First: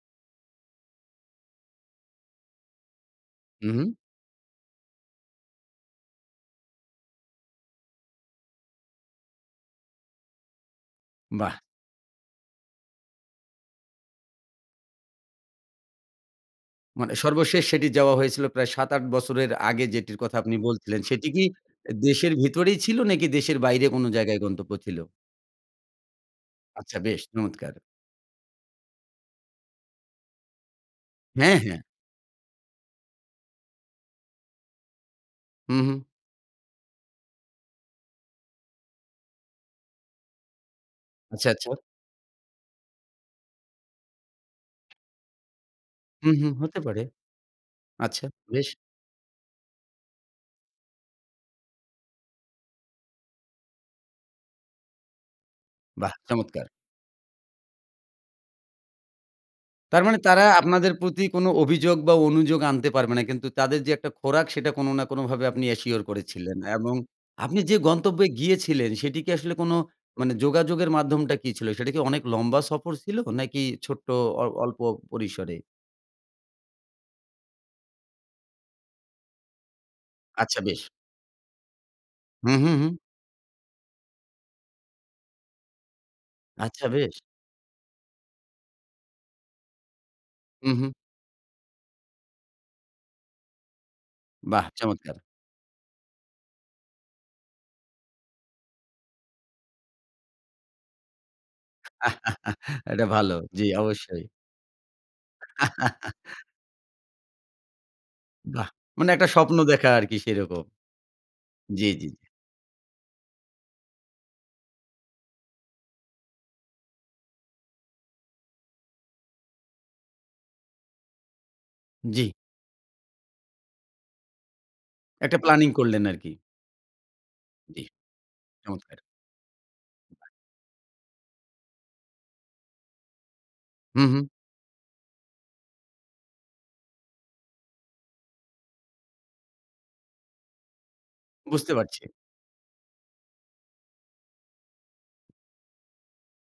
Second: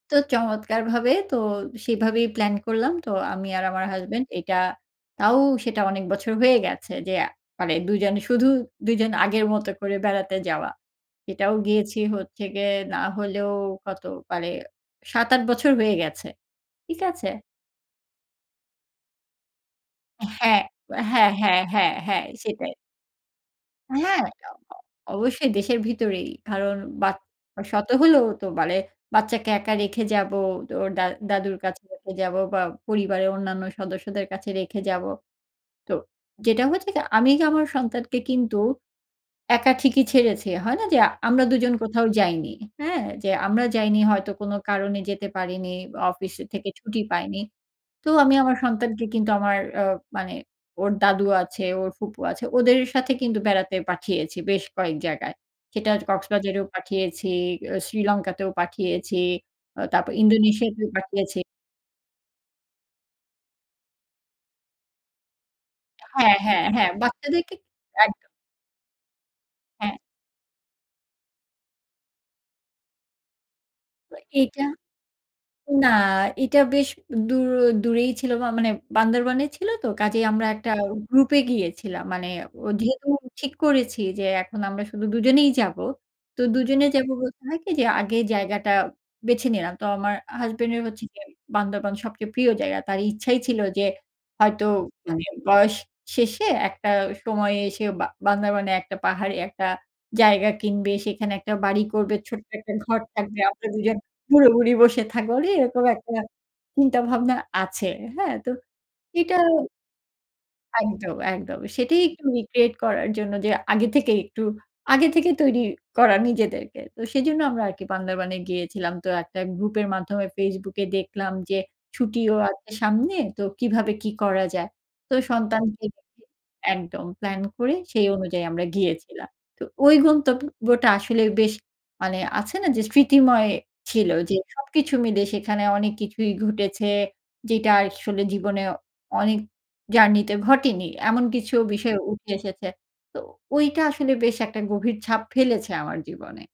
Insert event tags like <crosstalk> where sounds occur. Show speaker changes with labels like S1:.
S1: তো চমৎকারভাবে তো সেভাবেই প্লান করলাম। তো আমি আর
S2: হুম,
S1: আমার
S2: হুম।
S1: হাসব্যান্ড এটা তাও সেটা অনেক বছর হয়ে গেছে, যে মানে দুজন শুধু দুজন আগের মত করে বেড়াতে যাওয়া। এটাও
S2: বাহ!
S1: গিয়েছি হচ্ছে গিয়ে না হলেও কত মানে ৭-৮ বছর হয়ে গেছে। ঠিক
S2: মানে
S1: আছে?
S2: সর্বশেষ সেটি যাওয়া হয়েছিল প্রায় ৭-৮ বছরের আগে, যেটির কথা আপনি
S1: হ্যাঁ,
S2: বলছিলেন, সেটি
S1: হ্যাঁ,
S2: কি
S1: হ্যাঁ, হ্যাঁ, হ্যাঁ,
S2: দেশের
S1: সেটাই।
S2: ভিতরেই ছিল? নাকি দেশের বাইরে কোন
S1: হ্যাঁ,
S2: জায়গায়
S1: অ
S2: গন্তব্য
S1: অ
S2: ছিল?
S1: অবশ্যই দেশের ভিতরেই কারণ
S2: আচ্ছা
S1: বা
S2: বেশ, চমৎকার!
S1: শত হলেও তো মানে বাচ্চাকে একা রেখে যাবো, ওর দা দাদুর
S2: হ্যাঁ, হ্যাঁ।
S1: কাছে রেখে যাবো, বা পরিবারের অন্যান্য সদস্যদের কাছে রেখে যাবো।
S2: হুম,
S1: তো
S2: হুম।
S1: যেটা হচ্ছে গে আমি আমার সন্তানকে কিন্তু একা ঠিকই ছেড়েছি, হয় না যে আমরা
S2: আচ্ছা, আচ্ছা।
S1: দুজন কোথাও যাইনি। হ্যাঁ? যে আমরা যাইনি হয়তো কোন কারণে যেতে পারিনি। অফিস
S2: হুম, হুম,
S1: থেকে
S2: হতে
S1: ছুটি
S2: পারে।
S1: পাইনি। তো
S2: আচ্ছা
S1: আমি আমার
S2: বেশ।
S1: সন্তানকে কিন্তু আমার অ মানে ওর দাদু আছে ওর ফুপু আছে। ওদের সাথে কিন্তু বেড়াতে পাঠিয়েছি, বেশ কয়েক জায়গায়। সেটা
S2: বাহ!
S1: কক্সবাজারেও
S2: চমৎকার!
S1: পাঠিয়েছি, আ শ্রীলঙ্কাতেও পাঠিয়েছি। আ
S2: তার
S1: তারপর
S2: মানে তারা
S1: ইন্দোনেশিয়াতেও
S2: আপনাদের প্রতি
S1: পাঠিয়েছি
S2: কোন অভিযোগ বা অনুযোগ আনতে পারবে না। কিন্তু তাদের যে একটা খোরাক সেটা কোন না কোনভাবে আপনি অ্যাশিওর
S1: হ্যাঁ,
S2: করেছিলেন।
S1: হ্যাঁ, হ্যাঁ,
S2: এবং
S1: বাচ্চাদেরকে
S2: আপনি যে গন্তব্যে
S1: একদম।
S2: গিয়েছিলেন সেটি কি আসলে কোন
S1: হ্যাঁ।
S2: মানে যোগাযোগের মাধ্যমটা কি ছিলো? সেটা কি অনেক লম্বা সফর ছিল? নাকি ছোট্ট
S1: তো
S2: অ
S1: এটা
S2: অল্প পরিসরে?
S1: না, এটা বেশ দূ দূরেই ছিল মানে বান্দরবনে ছিল তো। কাজেই আমরা
S2: আচ্ছা
S1: একটা
S2: বেশ।
S1: গ্রুপে গিয়েছিলাম। মানে
S2: হুম,
S1: অ
S2: হুম, হুম।
S1: যেহেতু ঠিক করেছি যে এখন আমরা শুধু দুজনেই যাবো। তো দুজনে
S2: আচ্ছা
S1: যাব
S2: বেশ।
S1: বলতে হয় কি যে আগে জায়গাটা বেছে নিলাম। তো আমার হাসব্যান্ড
S2: হুম,
S1: এর
S2: হুম।
S1: হচ্ছে গিয়ে বান্দরবান। প্রিয় জায়গা তার ইচ্ছাই ছিল, যে হয়তো
S2: বাহ! চমৎকার।
S1: মানে বয়স শেষে একটা সময়ে এসে বা বান্দারাবনে একটা পাহাড়ে একটা জায়গা কিনবে, সেখানে একটা বাড়ি করবে ছোট্ট একটা
S2: <laughs>
S1: ঘর
S2: এটা ভালো।
S1: থাকবে,
S2: জ্বি,
S1: আমরা দুজন
S2: অবশ্যই।
S1: বুড়ো বুড়ি বসে থাকবো, মানে এরকম একটা
S2: <laughs>
S1: চিন্তাভাবনা আছে। হ্যাঁ তো,
S2: বাহ! মানে একটা
S1: এটা
S2: স্বপ্ন দেখা আরকি সেরকম।
S1: একদম, একদম
S2: জি,
S1: সেটাই
S2: জি,
S1: একটু
S2: জি।
S1: রিক্রিয়েট করার জন্য, যে আগে থেকেই একটু আগে থেকেই তৈরি করা নিজেদেরকে। তো সেজন্য আমরা আরকি বান্দরবনে গিয়েছিলাম। তো একটা গ্রুপের মাধ্যমে Facebook এ দেখলাম যে
S2: জি।
S1: ছুটিও আছে সামনে, তো কিভাবে কি করা যায়। তো
S2: একটা প্ল্যানিং
S1: সন্তানকে
S2: করলেন
S1: দেখে
S2: আরকি।
S1: একদম প্লান করে
S2: জি,
S1: সেই অনুযায়ী আমরা
S2: চমৎকার।
S1: গিয়েছিলাম। তো ওই
S2: হ্যাঁ।
S1: গন্তব্যটা আসলে বেশ মানে আছে না, যে স্মৃতিময়
S2: হুম,
S1: ছিল
S2: হুম।
S1: যে সবকিছু মিলে সেখানে অনেক কিছুই ঘটেছে, যেটা আসলে জীবনে অনেক জার্নিতে ঘটেনি। এমন কিছু
S2: বুঝতে
S1: বিষয়
S2: পারছি।
S1: উঠে এসেছে। তো ওইটা আসলে বেশ একটা গভীর ছাপ ফেলেছে আমার জীবনে।